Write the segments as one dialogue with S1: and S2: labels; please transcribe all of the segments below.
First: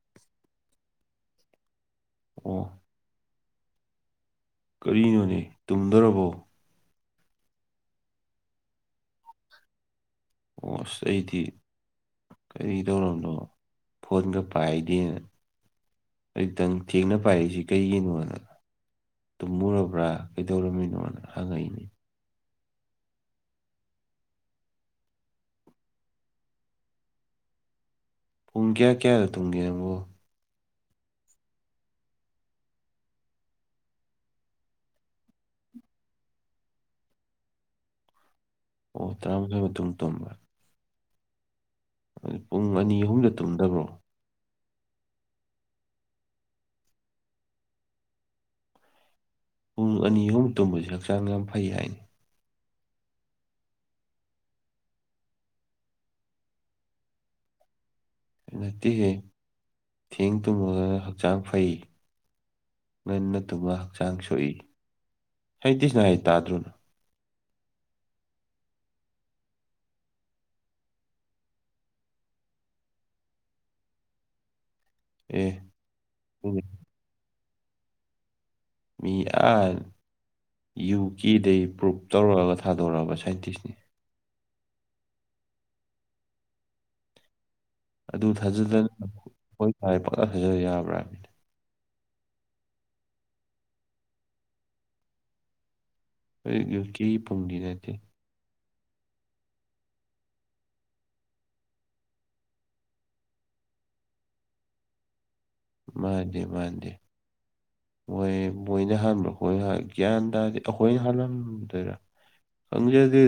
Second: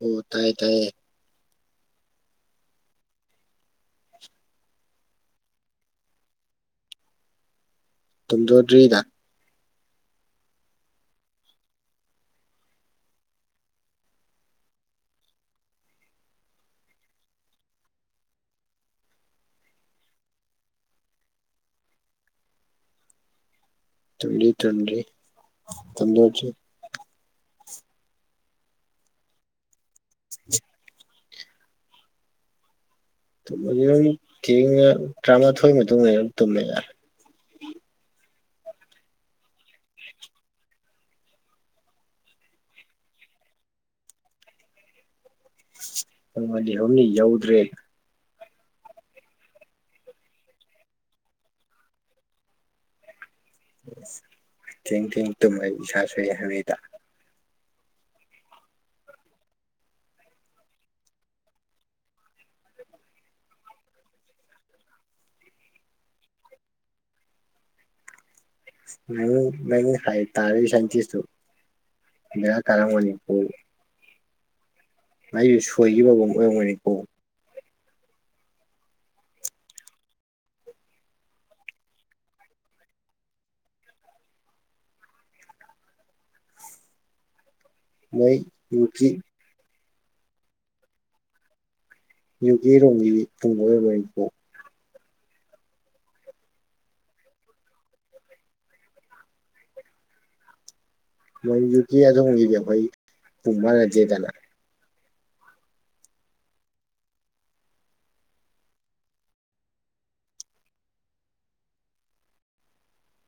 S1: ꯑꯣ ꯇꯥꯏꯌꯦ ꯇꯥꯏꯌꯦ꯫
S2: ꯑꯣ꯫ ꯀꯔꯤꯅꯣꯅꯦ ꯇꯨꯝꯗꯣꯔꯕꯣ꯫
S1: ꯇꯝꯗꯣꯗ꯭ꯔꯤꯗ꯫
S2: ꯑꯣꯁ ꯑꯩꯗꯤ꯫ ꯀꯩꯗꯧꯔꯕꯅꯣ ꯐꯣꯟꯒ ꯄꯥꯏꯗꯦꯅ꯫ ꯑꯩꯇꯪ ꯊꯦꯡꯅ ꯄꯥꯏꯔꯤꯖꯤ ꯀꯩꯒꯤꯅꯣꯅ꯫ ꯇꯨꯝꯃꯨꯔꯕ꯭ꯔꯥ ꯀꯩꯗꯧꯔꯝꯃꯤꯅꯣꯅ ꯍꯪꯉꯛꯏꯅꯦ꯫
S1: ꯇꯨꯝꯗꯤ ꯇꯨꯝꯗꯔꯤ ꯇꯨꯝꯗꯗꯔꯤ꯫
S2: ꯄꯨꯡ ꯀꯌꯥ ꯀꯌꯥꯗ ꯇꯨꯡꯒꯦ ꯅꯪꯕꯣ꯫
S1: [unintelligible] [unintelligible] ꯊꯦꯡꯉꯒ ꯇꯔꯥꯃꯥꯊꯣꯏꯒꯤ ꯃꯇꯨꯡ ꯑꯌꯥꯝꯕ ꯇꯨꯝꯃꯦꯗ꯫
S2: ꯑꯣ ꯇꯥꯥꯔꯃꯊꯣꯏꯕ ꯃꯇꯨꯡ ꯇꯨꯝꯕ꯫ ꯄꯨꯡ ꯑꯅꯤ ꯑꯍꯨꯝꯗ ꯇꯨꯝꯗꯕ꯭ꯔꯣ꯫
S1: [unintelligible] ꯌꯧꯗ꯭ꯔꯦꯗ꯫
S2: ꯄꯨꯡ ꯑꯅꯤ ꯑꯍꯨꯝ ꯇꯨꯝꯕꯖꯦ ꯍꯛꯆꯥꯡ ꯌꯥꯝ ꯐꯩ ꯍꯥꯏꯅꯦ꯫
S1: ꯊꯦꯡ ꯊꯦꯡ ꯇꯨꯝꯕꯖꯦ ꯏꯁꯥ ꯁꯣꯛꯑꯦ ꯍꯥꯏꯅꯩꯗ꯫
S2: ꯅꯠꯇꯤꯍꯦ ꯊꯦꯡ ꯇꯨꯝꯃꯒꯅ ꯍꯛꯆꯥꯡ ꯐꯩ꯫ ꯉꯟꯅ ꯇꯨꯝꯃ ꯍꯛꯆꯥꯡ ꯁꯣꯛꯏ ꯁꯥꯏꯟꯇꯤꯁꯅ ꯍꯥꯏ ꯇꯥꯗ꯭ꯔꯣꯅꯪ꯫
S1: ꯅꯪ ꯅꯪ ꯍꯥꯏ ꯇꯥꯏ ꯁꯥꯏꯟꯇꯤꯁꯇꯨ ꯕꯦꯔ ꯀꯥꯔꯝꯒꯅꯤ [unintelligible]
S2: ꯑꯦ
S1: ꯑꯩꯒꯤ ꯁꯣꯏꯒꯤꯕꯒ ꯑꯣꯏꯔꯝꯒꯅꯤꯀꯣ꯫
S2: ꯃꯤ ꯑ ꯌꯨ ꯀꯦꯗꯩ ꯄ꯭ꯔꯨꯄ ꯇꯧꯔꯛꯑꯒ ꯊꯥꯗꯣꯔꯛꯑꯕ ꯁꯥꯏꯟꯇꯤꯁꯅꯤ꯫ ꯑꯗꯨ
S1: ꯃꯣꯏ
S2: ꯊꯥꯖꯗꯅ
S1: ꯌꯨꯀꯤ
S2: ꯑꯣꯏ ꯍꯥꯏ ꯄꯪꯊꯥ ꯊꯥꯖꯕ ꯌꯥꯕ꯭ꯔꯥ꯫
S1: ꯌꯨ ꯀꯦꯔꯣꯝꯒꯤ [unintelligible]
S2: ꯑꯩ ꯌꯨ ꯀꯦꯒꯤ ꯄꯨꯡꯗꯤ ꯅꯠꯇꯦ꯫
S1: ꯃꯣꯏ ꯌꯨꯀꯦ ꯑꯗꯣꯝꯒꯤꯗꯤ ꯑꯩꯈꯣꯏ ꯄꯨꯡ ꯃꯅꯗꯦꯗꯅ꯫
S2: ꯃꯥꯟꯅꯗꯦ ꯃꯥꯟꯅꯗꯦ꯫ ꯃꯣꯏ ꯃꯣꯏꯅ ꯍꯟꯕꯔꯣ ꯑꯩꯈꯣꯏꯅ ꯍꯥꯟ ꯒ꯭ꯌꯥꯟ ꯇꯥꯗꯦ ꯑꯩꯈꯣꯏꯅ ꯍꯜꯂꯝꯗꯣꯏꯔꯥ꯫ ꯈꯪꯖꯗꯦ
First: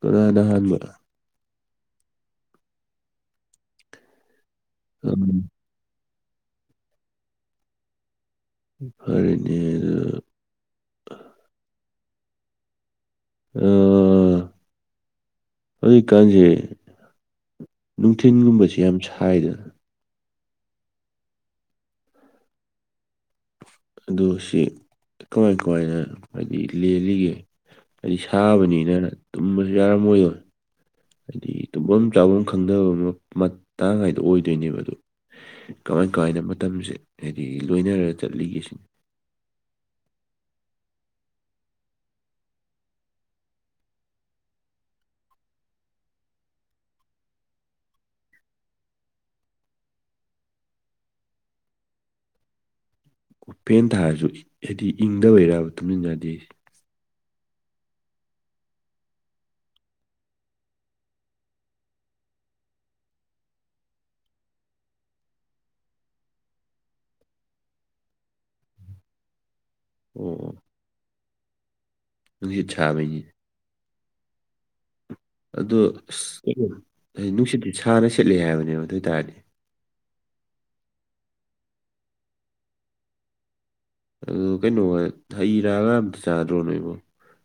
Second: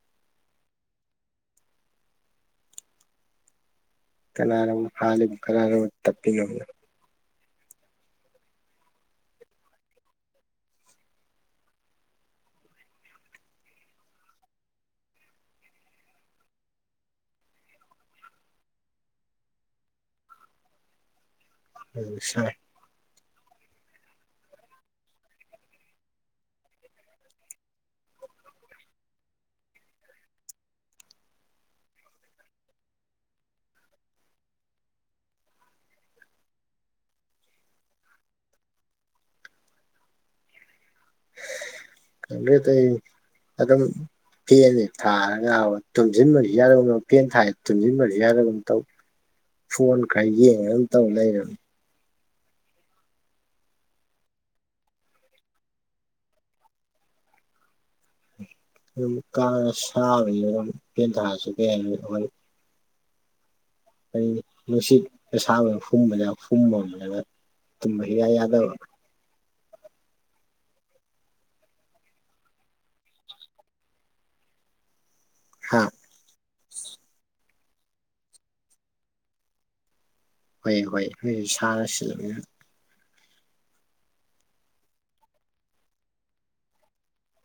S2: ꯀꯅꯥꯅꯍꯥꯟꯕꯅꯣ꯫
S1: ꯀꯅꯥꯅꯕꯨ
S2: ꯎꯝ
S1: ꯍꯥꯟꯂꯤꯅꯣ ꯀꯅꯥꯅꯕꯨ ꯇꯞꯄꯤꯅꯣ [unintelligible]
S2: [unintelligible] ꯑꯗꯨ [unintelligible] ꯍꯧꯖꯤꯛꯀꯥꯟꯁꯦ ꯅꯨꯡꯊꯤꯟꯒꯨꯝꯕꯁꯤ ꯌꯥꯝ ꯁꯥꯏꯗꯅ
S1: ꯎꯝ ꯁꯥꯏ
S2: ꯑꯗꯨ ꯁꯤ ꯀꯃꯥꯏ ꯀꯃꯥꯏꯅ ꯍꯥꯏꯗꯤ ꯂꯦꯜꯂꯤꯒꯦ ꯍꯥꯏꯗꯤ ꯁꯥꯕꯅꯤꯅ ꯇꯨꯝꯕꯁꯨ ꯌꯥꯔꯝꯃꯣꯏꯗꯣꯏ ꯍꯥꯏꯗꯤ ꯇꯨꯝꯐꯝ ꯆꯥꯐꯝ ꯈꯪꯗꯕ ꯃꯇꯥꯡ ꯍꯥꯏꯗꯣ ꯑꯣꯏꯗꯣꯏꯅꯦꯕ ꯑꯗꯨ ꯀꯃꯥꯏ ꯀꯃꯥꯏꯅ ꯃꯇꯝꯁꯦ ꯍꯥꯏꯗꯤ ꯂꯣꯏꯅꯔꯒ ꯆꯠꯂꯤꯒꯦ ꯁꯤꯅꯤ
S1: ꯈꯪꯗꯦ ꯇꯧꯔꯤꯁꯦ ꯑꯗꯨꯝ ꯐꯦꯟꯁꯦ ꯊꯥꯔꯒ ꯕ ꯇꯨꯝꯁꯤꯟꯕꯁꯨ ꯌꯥꯗꯒꯨꯝ ꯇꯧ ꯐꯦꯟ ꯊꯥꯏ ꯇꯨꯝꯁꯤꯟꯕꯁꯨ ꯌꯥꯗꯒꯨꯝ ꯇꯧ ꯐꯣꯟ ꯈꯔ ꯌꯦꯡꯉ ꯑꯗꯨꯝ ꯇꯧ ꯂꯩꯔꯦ
S2: ꯐꯦꯟ ꯊꯥꯔꯁꯨ ꯍꯥꯏꯗꯤ ꯏꯪꯗꯕꯩꯔ ꯇꯨꯝꯖꯤꯟ ꯌꯥꯗꯦ ꯍꯥꯏꯁꯦ
S1: ꯑꯗꯨꯝ ꯀꯥꯅ ꯁꯥꯕꯅꯤ [unintelligible] ꯑꯗꯨꯝ ꯐꯦꯟ ꯊꯥꯁꯨ ꯀꯩ ꯍꯥꯏ ꯑꯩꯈꯣꯏ ꯀꯔꯤ ꯅꯨꯡꯁꯤꯠ ꯑꯁꯥꯕꯅ ꯍꯨꯝꯕꯗ ꯍꯨꯝꯃꯃꯤꯅ ꯇꯨꯝꯕ ꯏꯌꯥ ꯌꯥꯗꯕ
S2: ꯎꯝ [unintelligible] ꯅꯨꯡꯁꯤꯠ ꯆꯥꯕꯩꯅꯤ ꯑꯗꯣ
S1: ꯍꯥ
S2: ꯑꯁ ꯀꯩꯅꯣ ꯍꯥꯏ ꯅꯨꯡꯁꯤꯠꯇ ꯁꯥꯅ ꯁꯦꯠꯂꯤ ꯍꯥꯏꯕꯅꯦꯕ ꯑꯗꯨ ꯑꯣꯏꯇꯥꯔꯗꯤ
S1: ꯍꯣꯏ ꯍꯣꯏ [unintelligible] ꯁꯥꯅ ꯁꯤꯠꯃꯤꯅ
S2: ꯑꯗꯨ ꯀꯩꯅꯣꯒ ꯍꯩ ꯔꯥꯒ ꯑꯝꯇ ꯆꯥꯗ꯭ꯔꯣ ꯅꯣꯏꯕꯣ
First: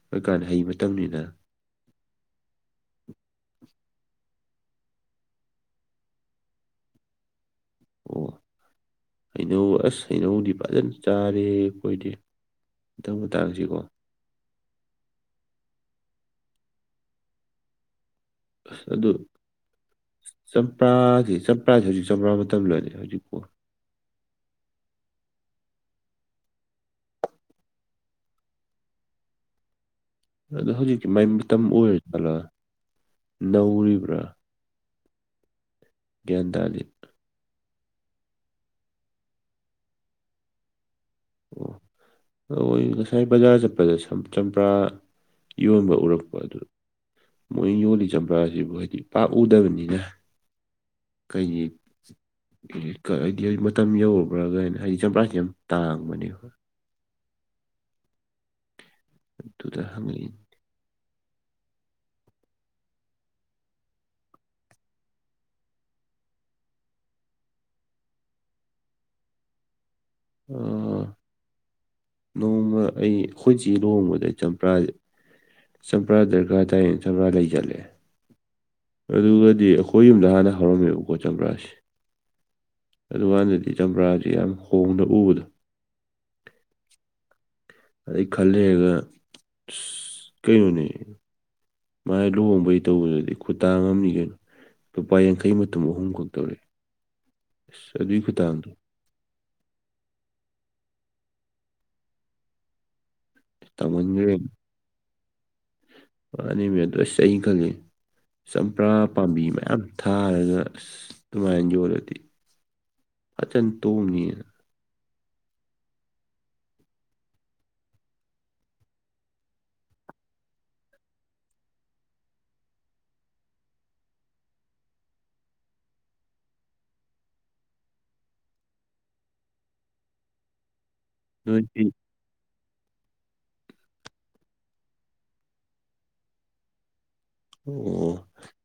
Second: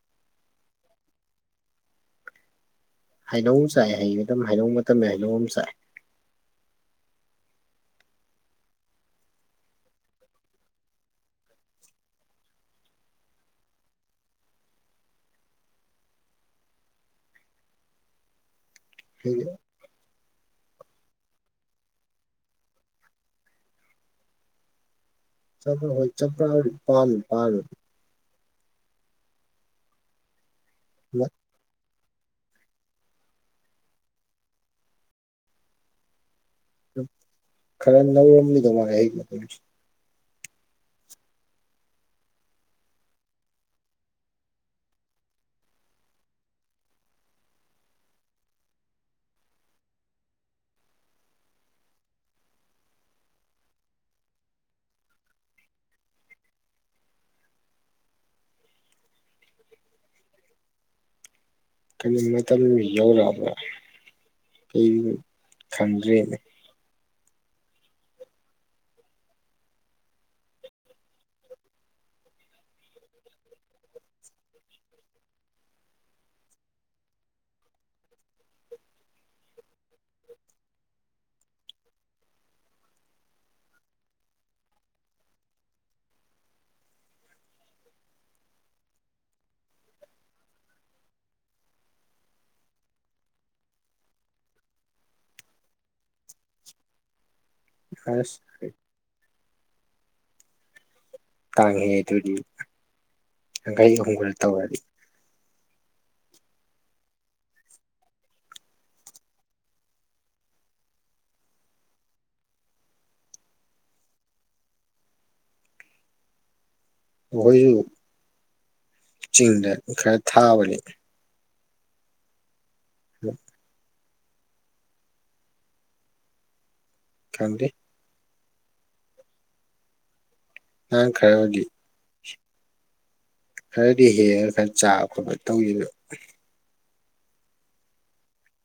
S2: ꯍꯧꯖꯤꯀꯥꯟ ꯍꯩ ꯃꯇꯝꯅꯤꯅ
S1: ꯍꯩꯅꯧ ꯆꯥꯏ ꯍꯩ ꯃꯇꯝ ꯍꯩꯅꯧ ꯃꯇꯝ ꯍꯩꯅꯧ ꯑꯃ ꯆꯥꯏꯦ
S2: ꯑꯣ ꯍꯩꯅꯧ ꯑꯁ ꯍꯩꯅꯧꯗꯤ ꯐꯖꯅ ꯆꯥꯔꯦ ꯑꯩꯈꯣꯏꯗꯤ [unintelligible] ꯃꯇꯥꯡꯁꯤꯀꯣ ꯑꯁ ꯑꯗꯨ ꯆꯝꯄ꯭ꯔꯥꯁꯦ ꯆꯝꯄ꯭ꯔꯥꯁꯦ ꯍꯧꯖꯤꯛ ꯆꯝꯄ꯭ꯔꯥ ꯃꯇꯝꯔꯅꯦ ꯍꯧꯖꯤꯛꯄꯣ
S1: [unintelligible] ꯍꯣꯏ ꯆꯄ꯭ꯔꯥ ꯄꯥꯜꯗꯤ ꯄꯥꯜꯕꯅꯤ
S2: ꯑꯗꯣ ꯍꯧꯖꯤꯛꯇꯤ ꯃꯥꯏ ꯃꯇꯝ ꯑꯣꯏꯔꯖꯥꯠꯂꯥ ꯅꯧꯔꯤꯕ꯭ꯔꯥ ꯒ꯭ꯌꯥꯟ ꯇꯥꯥꯗꯦ
S1: ꯈꯔ ꯅꯧꯔꯝꯃꯤꯗꯧ ꯃꯥꯂꯦ ꯑꯩꯒꯤ [unintelligible]
S2: ꯑꯣ ꯑꯣꯏ ꯉꯁꯥꯏ ꯕꯖꯥꯔ ꯆꯠꯄꯗ ꯆꯝꯄ꯭ꯔꯥ ꯌꯣꯟꯕ ꯎꯔꯛꯄ ꯑꯗꯨ ꯃꯣꯏ ꯌꯣꯜꯂꯤ ꯆꯝꯄ꯭ꯔꯥꯁꯤꯕꯨ ꯍꯥꯏꯗꯤ ꯄꯥꯛꯎꯗꯕꯅꯤꯅ ꯀꯩꯒꯤ ꯍꯥꯏꯗꯤ ꯃꯇꯝ ꯌꯧꯔꯕ꯭ꯔꯥꯒꯅ ꯍꯥꯏꯗꯤ ꯆꯝꯄ꯭ꯔꯥꯁꯤ ꯌꯥꯝ ꯇꯥꯡꯕꯅꯦ [unintelligible]
S1: ꯍꯩ ꯃꯇꯝꯁꯦ ꯌꯧꯔꯛꯑꯕ꯭ꯔꯥ ꯑꯩ ꯈꯪꯗ꯭꯭ꯔꯦꯅꯦ
S2: ꯑꯣ ꯅꯣꯡꯃ ꯑꯩ ꯑꯩꯈꯣꯏ ꯆꯦ ꯂꯨꯍꯣꯡꯕꯗ ꯆꯝꯄꯔꯥꯁꯦ ꯆꯝꯄ꯭ꯔꯥ ꯗꯔꯀꯥꯔ ꯇꯥꯏꯌꯦ ꯆꯝꯄ꯭ꯔꯥ ꯂꯩ ꯆꯠꯂꯦ ꯑꯗꯨꯒꯗꯤ ꯑꯩꯈꯣꯏ ꯌꯨꯝꯗ ꯍꯥꯟꯅ ꯍꯧꯔꯝꯃꯦꯕꯀꯣ ꯆꯝꯄ꯭ꯔꯥꯁꯦ ꯑꯗꯨꯀꯥꯟꯗꯗꯤ ꯆꯝꯄ꯭ꯔꯥꯥꯁ ꯌꯥꯝ ꯍꯣꯡꯅ ꯎꯕꯗꯣ ꯑꯗꯩ ꯈꯔꯂꯩꯔꯒ ꯑ ꯀꯩꯅꯣꯅꯦ ꯃꯥꯏ ꯂꯨꯍꯣꯡꯕꯩ ꯇꯧꯕꯗꯨꯗꯤ ꯈꯨꯇꯇꯥ ꯑꯃꯅꯤ ꯀꯩꯅꯣ ꯂꯨꯄꯥ ꯌꯥꯡꯈꯩ ꯃꯇꯨꯝ ꯑꯍꯨꯝꯈꯛ ꯇꯧꯔꯛꯑꯦ ꯑꯁ ꯑꯗꯨꯏ
S1: ꯑꯁ
S2: ꯈꯨꯊꯥꯡꯗꯣ
S1: ꯇꯥꯡꯉꯦꯍꯦ ꯑꯗꯨꯗꯤ ꯌꯥꯡꯈꯩ ꯑꯍꯨꯝ ꯈꯛ
S2: ꯇꯥꯡꯃꯟꯈ꯭ꯔꯦ
S1: ꯇꯧꯔꯗꯤ
S2: ꯋꯥꯅꯦꯃꯦ ꯑꯗꯣ ꯑꯁ ꯑꯩ ꯈꯪꯉꯦ ꯆꯝꯄ꯭ꯔꯥ ꯄꯥꯝꯕꯤ ꯃꯌꯥꯝ ꯊꯥꯔꯒ ꯑꯗꯨꯃꯥꯏꯅ ꯌꯣꯜꯂꯗꯤ ꯐꯖꯟ ꯇꯣꯡꯉꯤꯅ
S1: ꯑꯩꯈꯣꯏꯁꯨ ꯆꯤꯡꯗ ꯈꯔ ꯊꯥꯕꯅꯤ [unintelligible] ꯈꯟꯗꯦ ꯅꯡ ꯈꯔ ꯒꯤ
S2: ꯅꯣꯏꯗꯤ
S1: ꯈꯔꯗꯤ ꯍꯦꯛꯉ ꯈꯔ ꯆꯥꯕ ꯈꯣꯠꯄ ꯇꯧꯈꯤꯕꯕ
S2: ꯑꯣ ꯑꯣ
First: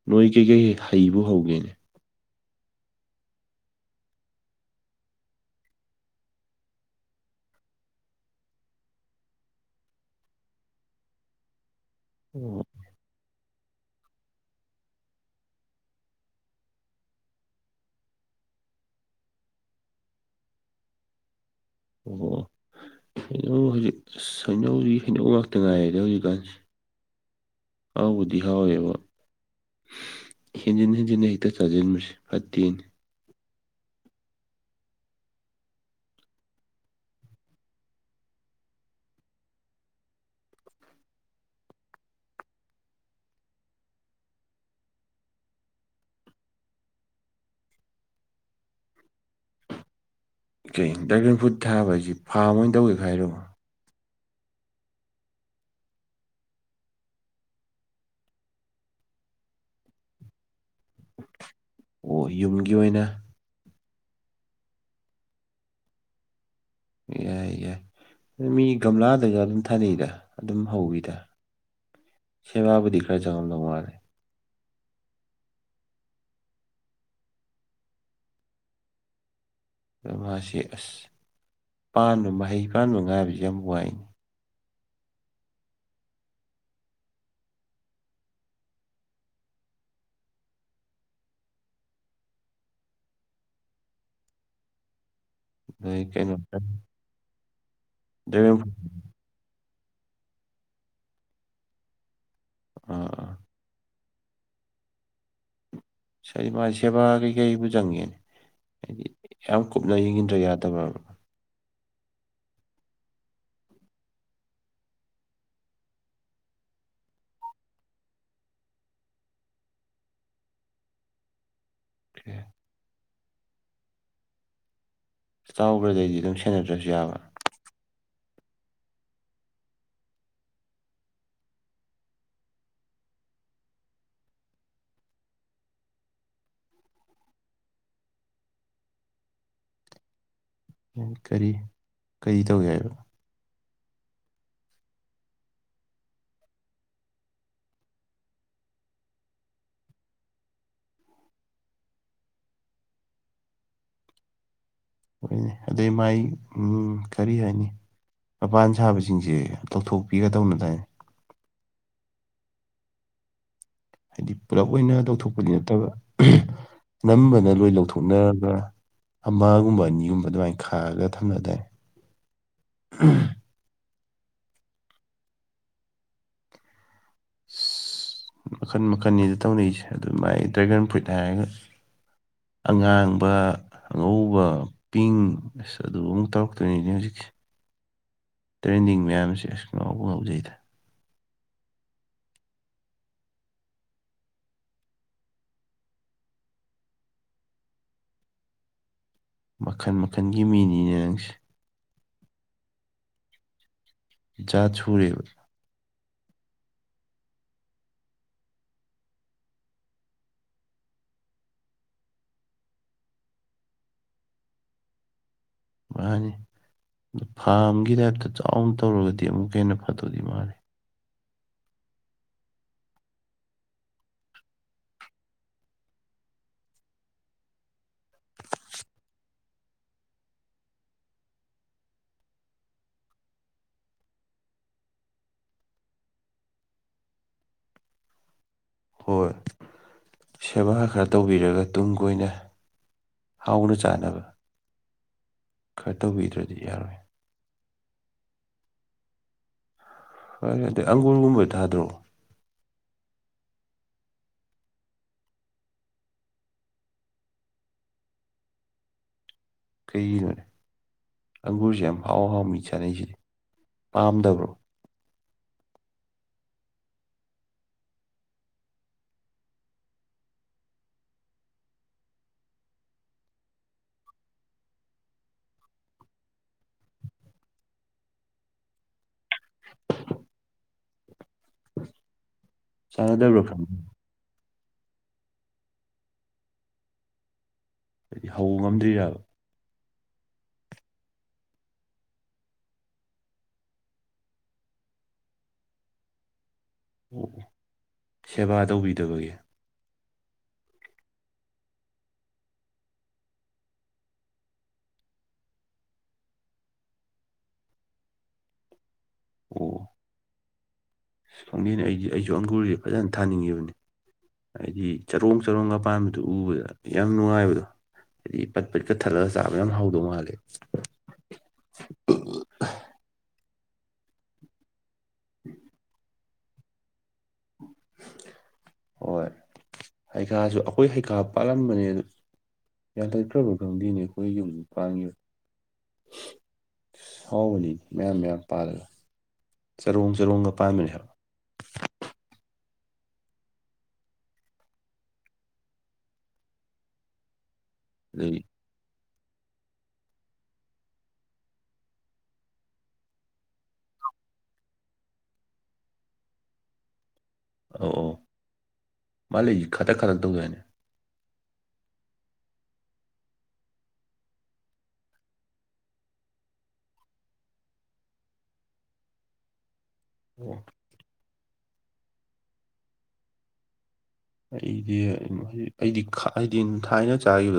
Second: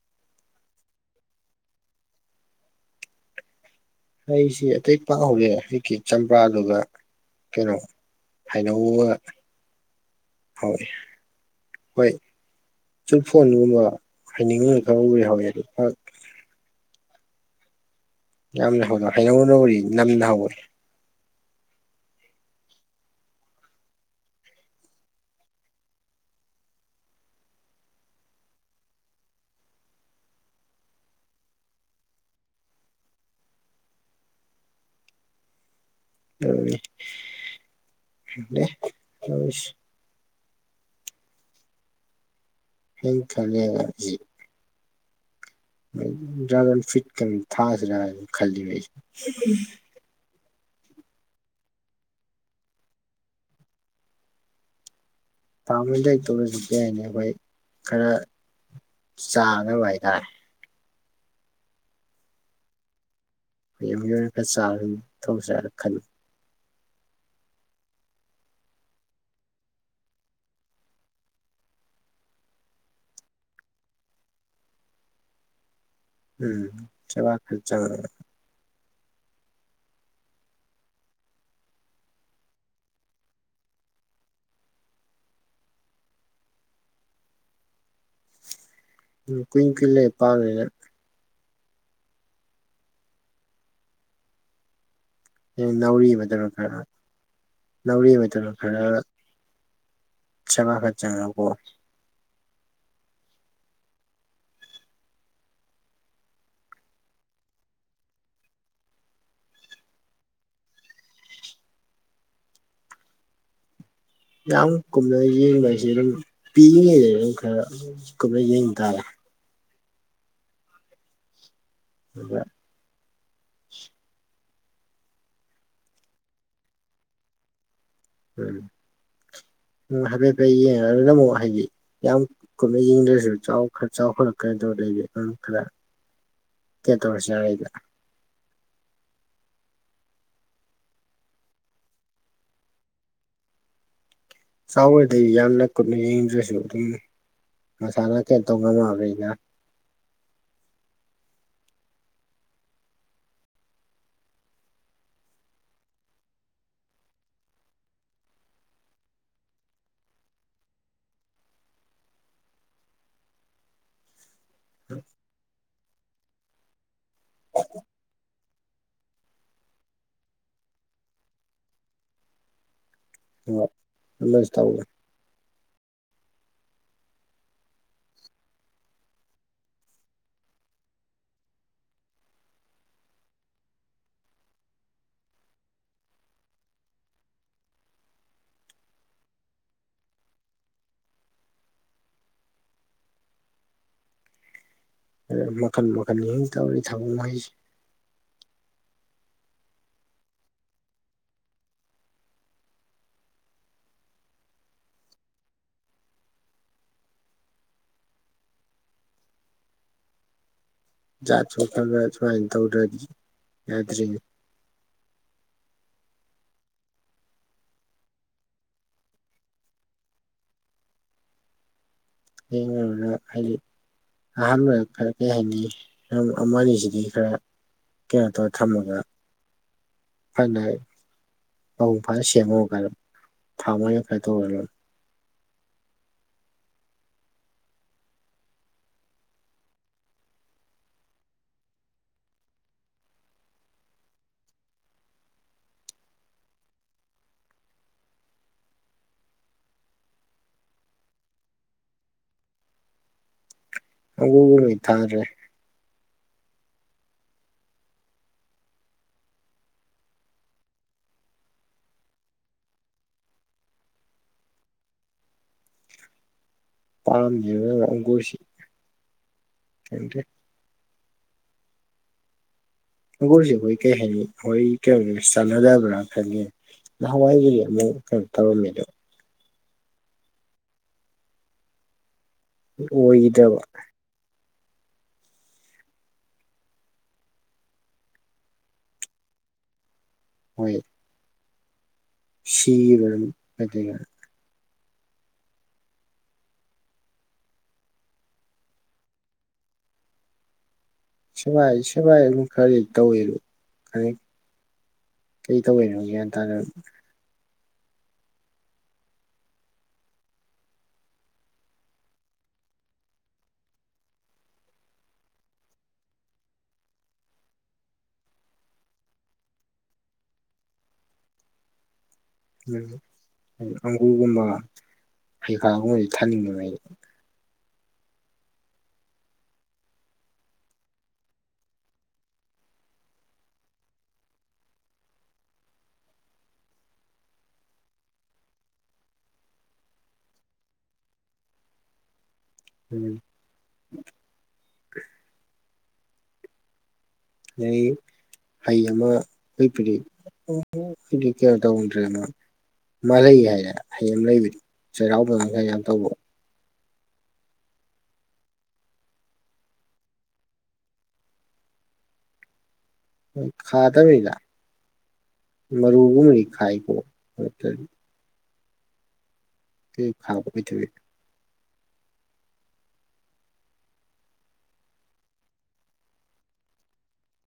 S2: ꯅꯣꯏ ꯀꯩꯀꯩ ꯍꯩꯕꯨ ꯍꯧꯒꯦꯅꯦ
S1: ꯑꯩꯁꯤ ꯑꯇꯩ ꯄꯥꯡꯍꯧꯔꯦ ꯍꯧꯖꯤꯛꯀꯤ ꯆꯝꯄ꯭ꯔꯥꯗꯨꯒ ꯀꯩꯅꯣ ꯍꯩꯅꯧ ꯒꯥ ꯍꯧꯏ ꯍꯣꯏ
S2: ꯎꯝ
S1: ꯁ ꯐꯣꯟꯒꯨꯝꯕ ꯍꯥꯏꯅꯤꯡꯉꯅ ꯈꯔ ꯎ ꯌꯥꯎꯋꯤ ꯑꯗꯨ ꯌꯥꯝ ꯍꯗ ꯍꯩꯅꯅꯧꯔꯤ ꯅꯝꯅ ꯍꯧꯔꯤ
S2: ꯑꯣ ꯍꯩꯅꯧ ꯍꯧꯖꯤꯛ ꯁꯩꯅꯧꯁꯤ ꯍꯩꯅꯧ ꯉꯥꯛꯇ ꯉꯥꯏꯔꯦꯅꯦ ꯍꯧꯖꯤꯛꯀꯥꯟꯁꯤꯦ ꯍꯥꯎꯕꯨꯗꯤ ꯍꯥꯎꯋꯦꯕ ꯍꯦꯟꯖꯤꯟ ꯍꯦꯟꯖꯤꯟꯅ ꯍꯦꯛꯇ ꯆꯥꯖꯤꯟꯕꯁꯤ ꯐꯠꯇꯦꯅꯦ
S1: ꯎꯝ [unintelligible] ꯍꯩꯌꯦꯟ ꯈꯔꯥꯉꯦꯕ ꯗ꯭ꯔꯥꯒꯟ ꯐꯤꯠ ꯀ ꯊꯥꯁꯤꯔꯥ ꯍꯥꯏꯅ ꯈꯜꯂꯤꯕ ꯑꯩꯁꯦ
S2: ꯀꯩ ꯗ꯭ꯔꯥꯒꯟ ꯐ꯭ꯔꯨꯗ ꯊꯥꯕ ꯍꯥꯏꯁꯤ ꯐꯥꯝ ꯑꯣꯏꯅ ꯇꯧꯒꯦ ꯍꯥꯏꯔꯣ
S1: ꯐꯥꯔ ꯍꯦꯟ ꯂꯩꯛꯇꯧꯔꯁꯨ ꯀꯔꯤ ꯍꯥꯏꯅꯤ ꯑꯩꯈꯣꯏ ꯈꯔ ꯆꯥꯈꯔꯥ ꯕ ꯍꯥꯏꯇꯥꯔꯦ
S2: ꯑꯣ ꯌꯨꯝꯒꯤ ꯑꯣꯏꯅ
S1: ꯑꯩ ꯃꯤꯑꯣꯣꯏꯔ ꯈꯔ ꯆꯥꯔ ꯑꯗꯨꯝ ꯊꯣꯡꯁꯤꯔꯅ ꯈꯜꯂꯤꯉ
S2: ꯌꯥꯏ ꯌꯥꯏ ꯃꯤ ꯒꯝꯂꯥꯗꯒ ꯑꯗꯨꯝ ꯊꯥꯅꯩꯗ ꯑꯗꯨꯝ ꯍꯧꯋꯤꯗ ꯁꯦꯕꯥꯕꯨꯗꯤ ꯈꯔ ꯆꯪꯉꯝꯗꯧ ꯃꯥꯂꯦ
S1: ꯎꯝ ꯁꯦꯕꯥ ꯈꯔ ꯆꯪ
S2: ꯑꯗꯣ ꯃꯥꯁꯤ ꯑꯁ ꯄꯥꯟꯕ ꯃꯍꯩ ꯄꯥꯟꯕ ꯉꯥꯏꯕꯁꯤ ꯌꯥꯝ ꯋꯥꯏꯅꯤ
S1: ꯎꯝ ꯀꯨꯏ ꯀꯨꯢ ꯂꯩꯔꯥ ꯄꯟꯕꯅꯤꯅꯥ ꯍꯌꯦ
S2: ꯅꯣꯏ ꯀꯩꯅꯣ
S1: ꯅꯥꯎꯔꯤꯕꯗꯧꯔ ꯈꯔ ꯅꯧ ꯔꯤ ꯃꯇꯝꯗ
S2: ꯗ꯭ꯔꯥꯒꯟ ꯐ꯭ꯔꯨꯠ
S1: ꯈꯔ ꯁꯕ ꯈꯔ ꯆꯪꯉꯒꯀꯣ
S2: ꯑ ꯉꯗꯤ ꯃꯥ ꯁꯦꯕꯥ ꯀꯩꯀꯩꯕꯨ ꯆꯪꯉꯦꯅꯦ ꯍꯥꯏꯗꯤ ꯌꯥꯝ ꯀꯨꯞꯅ ꯌꯦꯡꯈꯤꯟꯗ꯭ꯔ ꯌꯥꯗꯕꯕ
S1: ꯌꯥꯝ ꯀꯨꯞꯅ ꯌꯦꯡꯕ ꯍꯥꯏꯁꯦ ꯑꯗꯨꯝ ꯄꯤꯔꯤꯉꯩꯗ ꯑꯗꯨꯝ ꯈꯔ ꯀꯨꯞꯅ ꯌꯦꯡꯕ ꯇꯥꯔꯦ ꯎ
S2: ꯆꯥꯎꯈ꯭ꯔꯗꯩꯗꯤ ꯑꯗꯨꯝ ꯁꯦꯟꯅꯗ꯭ꯔꯁꯨ ꯌꯥꯕ꯭ꯔꯥ
S1: ꯎꯝ ꯎꯝ ꯍꯥꯏꯐꯦꯠ ꯍꯥꯏꯐꯦꯠ ꯌꯦꯡꯉꯒ ꯑꯗꯨꯅ ꯑꯃꯨꯛ ꯍꯥꯏꯗꯤ ꯌꯥꯝ ꯀꯨꯅ ꯌꯦꯡꯗ꯭ꯔꯁꯨ ꯈꯔ ꯆꯥꯎꯈꯂꯛꯀ꯭ꯔꯗꯣ ꯂꯩꯕꯗꯩ ꯈꯔ ꯦꯠꯇ ꯋꯥꯔꯁ ꯍꯥꯏꯗ [unintelligible]
S2: ꯀꯔꯤ ꯀꯔꯤ ꯇꯧ ꯌꯥꯏꯕ
S1: ꯆꯥꯎ ꯈꯔꯥꯗꯩ ꯌꯥꯝꯅ ꯀꯨꯠꯅ ꯌꯦꯡꯗ꯭ꯔꯁꯨ ꯑꯗꯨꯝ ꯃꯁꯥꯅ ꯀꯩꯅꯣ ꯇꯧ ꯉꯝꯃꯕ ꯑꯩꯒ
S2: ꯎꯝ ꯑꯗꯩ ꯃꯥꯏ ꯎꯝ ꯀꯔꯤ ꯍꯥꯏꯅꯤ ꯃꯄꯥꯟ ꯁꯥꯕꯁꯤꯡꯁꯦ ꯇꯧꯊꯣꯛꯄꯤꯒꯗꯧꯅ ꯇꯥꯏ ꯍꯥꯏꯗꯤ ꯄꯨꯂꯞ ꯑꯣꯏꯅ ꯇꯧꯊꯣꯛꯄꯗꯤ ꯅꯠꯇꯕ ꯅꯝꯕꯅ ꯂꯣꯏ ꯂꯧꯊꯣꯛꯅꯔꯒ ꯑꯃꯒꯨꯝꯕ ꯑꯅꯤꯒꯨꯝꯕ ꯑꯗꯨꯃꯥꯏꯅ ꯈꯥꯔꯒ ꯊꯝꯅ ꯇꯔꯦ
S1: ꯍ ꯑꯗꯨꯏꯁ ꯇꯧꯑ
S2: ꯑꯁ ꯃꯈꯟ ꯃꯈꯟꯅꯤꯗ ꯇꯧꯅꯔꯤꯁꯦ ꯑꯗꯨ ꯃꯥꯏ ꯗ꯭ꯔꯦꯒꯟ ꯐ꯭ꯔꯨꯏꯠ ꯍꯥꯏꯔꯒ ꯑꯉꯥꯡꯕ ꯑꯉꯧꯕ ꯄꯤꯡ ꯑꯁ ꯑꯗꯨꯕꯨ ꯑꯃꯨꯛ ꯇꯧꯔꯛꯇꯣꯏꯔꯤꯅꯦ ꯍꯧꯖꯤꯛꯀꯤ ꯇ꯭ꯔꯦꯟꯗꯤꯡ ꯃꯌꯥꯝꯁꯦ ꯑꯁ ꯉꯕꯨ ꯉꯥꯎꯖꯩꯗ
S1: ꯃꯈꯟ ꯃꯈꯜ ꯇꯧꯔꯤ ꯊꯕꯛꯉꯩꯁꯤ
S2: ꯃꯈꯜ ꯃꯈꯜꯒꯤ ꯃꯤꯅꯤꯅꯦ ꯅꯪꯁꯦ ꯖꯥꯠ ꯁꯨꯔꯦꯕ
S1: ꯖꯥꯠ ꯁꯣ ꯈ꯭ꯔ ꯒ꯭ꯔ ꯁꯨꯃꯥꯏ ꯇꯧꯗ꯭ꯔꯗꯤ ꯌꯥꯗ꯭ꯔꯤꯑꯦ
S2: ꯃꯥꯅꯤ ꯐꯥꯝꯒꯤ ꯇꯥꯏꯞꯇ ꯆꯥꯎꯅ ꯇꯧꯔꯒꯗꯤ ꯑꯃꯨꯛꯀꯥ ꯍꯦꯟꯅ ꯐꯗꯣꯏꯗꯤ ꯃꯜꯂꯦ
S1: ꯌꯦꯡꯉꯥꯔꯨꯔꯥ ꯍꯥꯏꯗꯤ ꯑꯍꯥꯟꯕꯗ ꯈꯔ ꯀꯩ ꯍꯥꯏꯅꯤ ꯑꯝ ꯑꯃꯅꯤ ꯁꯤꯗꯤ ꯈꯔ ꯀꯩꯅꯣ ꯇꯧꯋꯦ ꯊꯝꯃꯒꯥ [unintelligible] ꯃꯄꯨꯡ ꯐꯥꯅ ꯁꯦꯡꯉꯣ ꯀꯥꯏꯔꯞ ꯊꯥ ꯃꯥꯔꯤꯔꯛ ꯀꯥꯏ ꯇꯧꯔ ꯂꯣꯏꯔꯦ
S2: ꯍꯣꯏ ꯁꯦꯕꯥ ꯈꯔ ꯇꯧꯕꯤꯔꯒ ꯇꯨꯡ ꯀꯣꯏꯅ ꯍꯥꯎꯅ ꯆꯥꯅꯕ ꯈꯔ ꯇꯧꯕꯤꯗ꯭ꯔꯗꯤ ꯌꯥꯔꯣꯏ ꯍꯣꯏ [unintelligible] ꯑꯪꯒꯨꯔ ꯒꯨꯝꯕ ꯊꯥꯗ꯭ꯔꯣ?
S1: ꯑꯪꯒꯨꯔꯒꯨꯕꯗꯤ ꯊꯥꯗ꯭ꯔꯦ
S2: ꯀꯩꯒꯤꯅꯣꯅꯦ ꯑꯪꯒꯨꯔꯁꯦ ꯌꯥꯝ ꯍꯥꯎ ꯍꯥꯎ ꯃꯤ ꯆꯥꯅꯩꯁꯤꯗꯤ ꯄꯥꯝꯗꯕ꯭ꯔꯣ?
S1: ꯄꯥꯝꯗꯦꯗ ꯑꯪꯒꯨꯔꯁꯤ ꯈꯡꯗꯦ ꯑꯪꯒꯨꯔꯁꯦ ꯑꯩꯈꯣꯏ ꯀꯩ ꯍꯥꯏꯅꯤ ꯍꯣꯏ ꯀꯩꯅꯣꯒꯩꯒꯥ ꯆꯥꯟꯅꯗꯕ꯭ꯔꯥ ꯈꯪꯉꯦ ꯅꯍꯥꯟꯋꯥꯏꯗꯨꯗꯤ ꯑꯃꯨꯛ ꯀꯩꯅꯣ ꯇꯧꯔꯝꯃꯦꯗꯣ [unintelligible]
S2: ꯆꯥꯟꯅꯗꯕ꯭ꯔꯣ
S1: ꯑꯣꯏꯈꯤꯗꯕ
S2: ꯈꯪꯗꯦ ꯍꯥꯏꯗꯤ ꯍꯧ ꯉꯝꯗ꯭ꯔꯤꯔꯕ?
S1: ꯍꯣꯏ ꯁꯤꯒꯤ ꯃꯔꯝ ꯑꯗꯩꯒ
S2: ꯑꯣ ꯑꯣ ꯁꯦꯕꯥ ꯇꯧꯕꯤꯗꯕꯒꯤ?
S1: ꯁꯦꯕꯥꯥꯏ ꯁꯦꯕꯥꯥꯏ ꯑꯗꯨꯝ ꯈꯔꯗꯤ ꯇꯧꯋꯦꯗꯣ [unintelligible] ꯀꯩ ꯇꯧꯋꯦꯅꯣ ꯒ꯭ꯌꯥꯟ ꯇꯥ [unintelligible]
S2: ꯑꯣ ꯑꯣ ꯑꯁ ꯗꯪꯗꯦꯅꯦ ꯑꯩꯗꯤ ꯑꯩꯁꯨ ꯑꯪꯒꯨꯔꯗꯤ ꯐꯖꯅ ꯊꯥꯅꯤꯡꯉꯤꯕꯅꯤ ꯍꯥꯏꯗꯤ ꯆꯔꯣꯡ ꯆꯔꯣꯡꯒ ꯄꯥꯟꯕꯗꯨ ꯎꯕꯗ ꯌꯥꯝ ꯅꯨꯡꯉꯥꯏꯕꯗꯣ ꯍꯥꯏꯗꯤ ꯄꯠ ꯄꯠꯀꯠ ꯊꯠꯂꯒ ꯆꯥꯕ ꯌꯥꯝ ꯍꯥꯎꯗꯧ ꯃꯥꯜꯂꯦ
S1: [unintelligible] ꯑꯪꯒꯨꯔꯒꯨꯝꯕ ꯍꯩꯈꯥꯒꯨꯝꯕꯁꯤ ꯊꯥꯅꯤꯡꯉꯦꯕ ꯑꯩ
S2: ꯍꯣꯏ ꯍꯩꯈꯥꯁꯨ ꯑꯈꯣꯏ ꯍꯩꯈꯥ ꯄꯥꯜꯂꯝꯕꯅꯦ ꯑꯗꯨ ꯌꯥꯟꯊꯠꯈ꯭ꯔꯕ ꯈꯪꯗꯦꯅꯦ ꯈꯣꯏꯌꯨꯝ ꯄꯟꯒꯤ [unintelligible] [unintelligible] ꯍꯥꯎꯕꯅꯤ ꯃꯌꯥꯝ ꯃꯌꯥꯝ ꯄꯥꯜꯂꯒ ꯆꯔꯣꯡ ꯆꯔꯣꯡꯒ ꯄꯥꯟꯕꯅꯤ ꯍꯥꯏꯕ
S1: ꯎꯝ ꯂꯩ
S2: ꯂꯩ
S1: ꯍꯩ ꯑꯃ ꯍꯦꯞꯄꯒꯤ [unintelligible] ꯍꯧꯗꯤ ꯀꯌꯥ ꯇꯧꯗ꯭ꯔꯦꯅ ꯃꯥ ꯂꯩ ꯍꯥꯏꯑꯦ ꯍꯩ ꯑꯝ ꯂꯩꯕꯗꯤ ꯆꯩꯔꯥꯎꯕꯒ ꯒꯥ ꯌꯥꯝ ꯇꯧꯕ
S2: ꯑꯧ ꯑꯧ ꯃꯥ ꯂꯩ ꯈꯥꯇꯛ ꯈꯥꯇꯛ ꯇꯧꯗꯥꯏꯅꯦ?
S1: ꯈꯥꯗꯧꯔꯤꯗ ꯃꯔꯨꯒꯨꯝꯕꯗꯤ ꯈꯥꯏꯀꯣ [unintelligible] [unintelligible] ꯈꯥꯕ
S2: ꯑꯣ
S1: [unintelligible]
S2: ꯑꯩꯗꯤ [unintelligible] ꯑꯩꯗꯤ ꯈꯥ ꯍꯥꯏꯗꯤ [unintelligible] ꯊꯥꯏꯅ ꯆꯥꯈꯤꯕ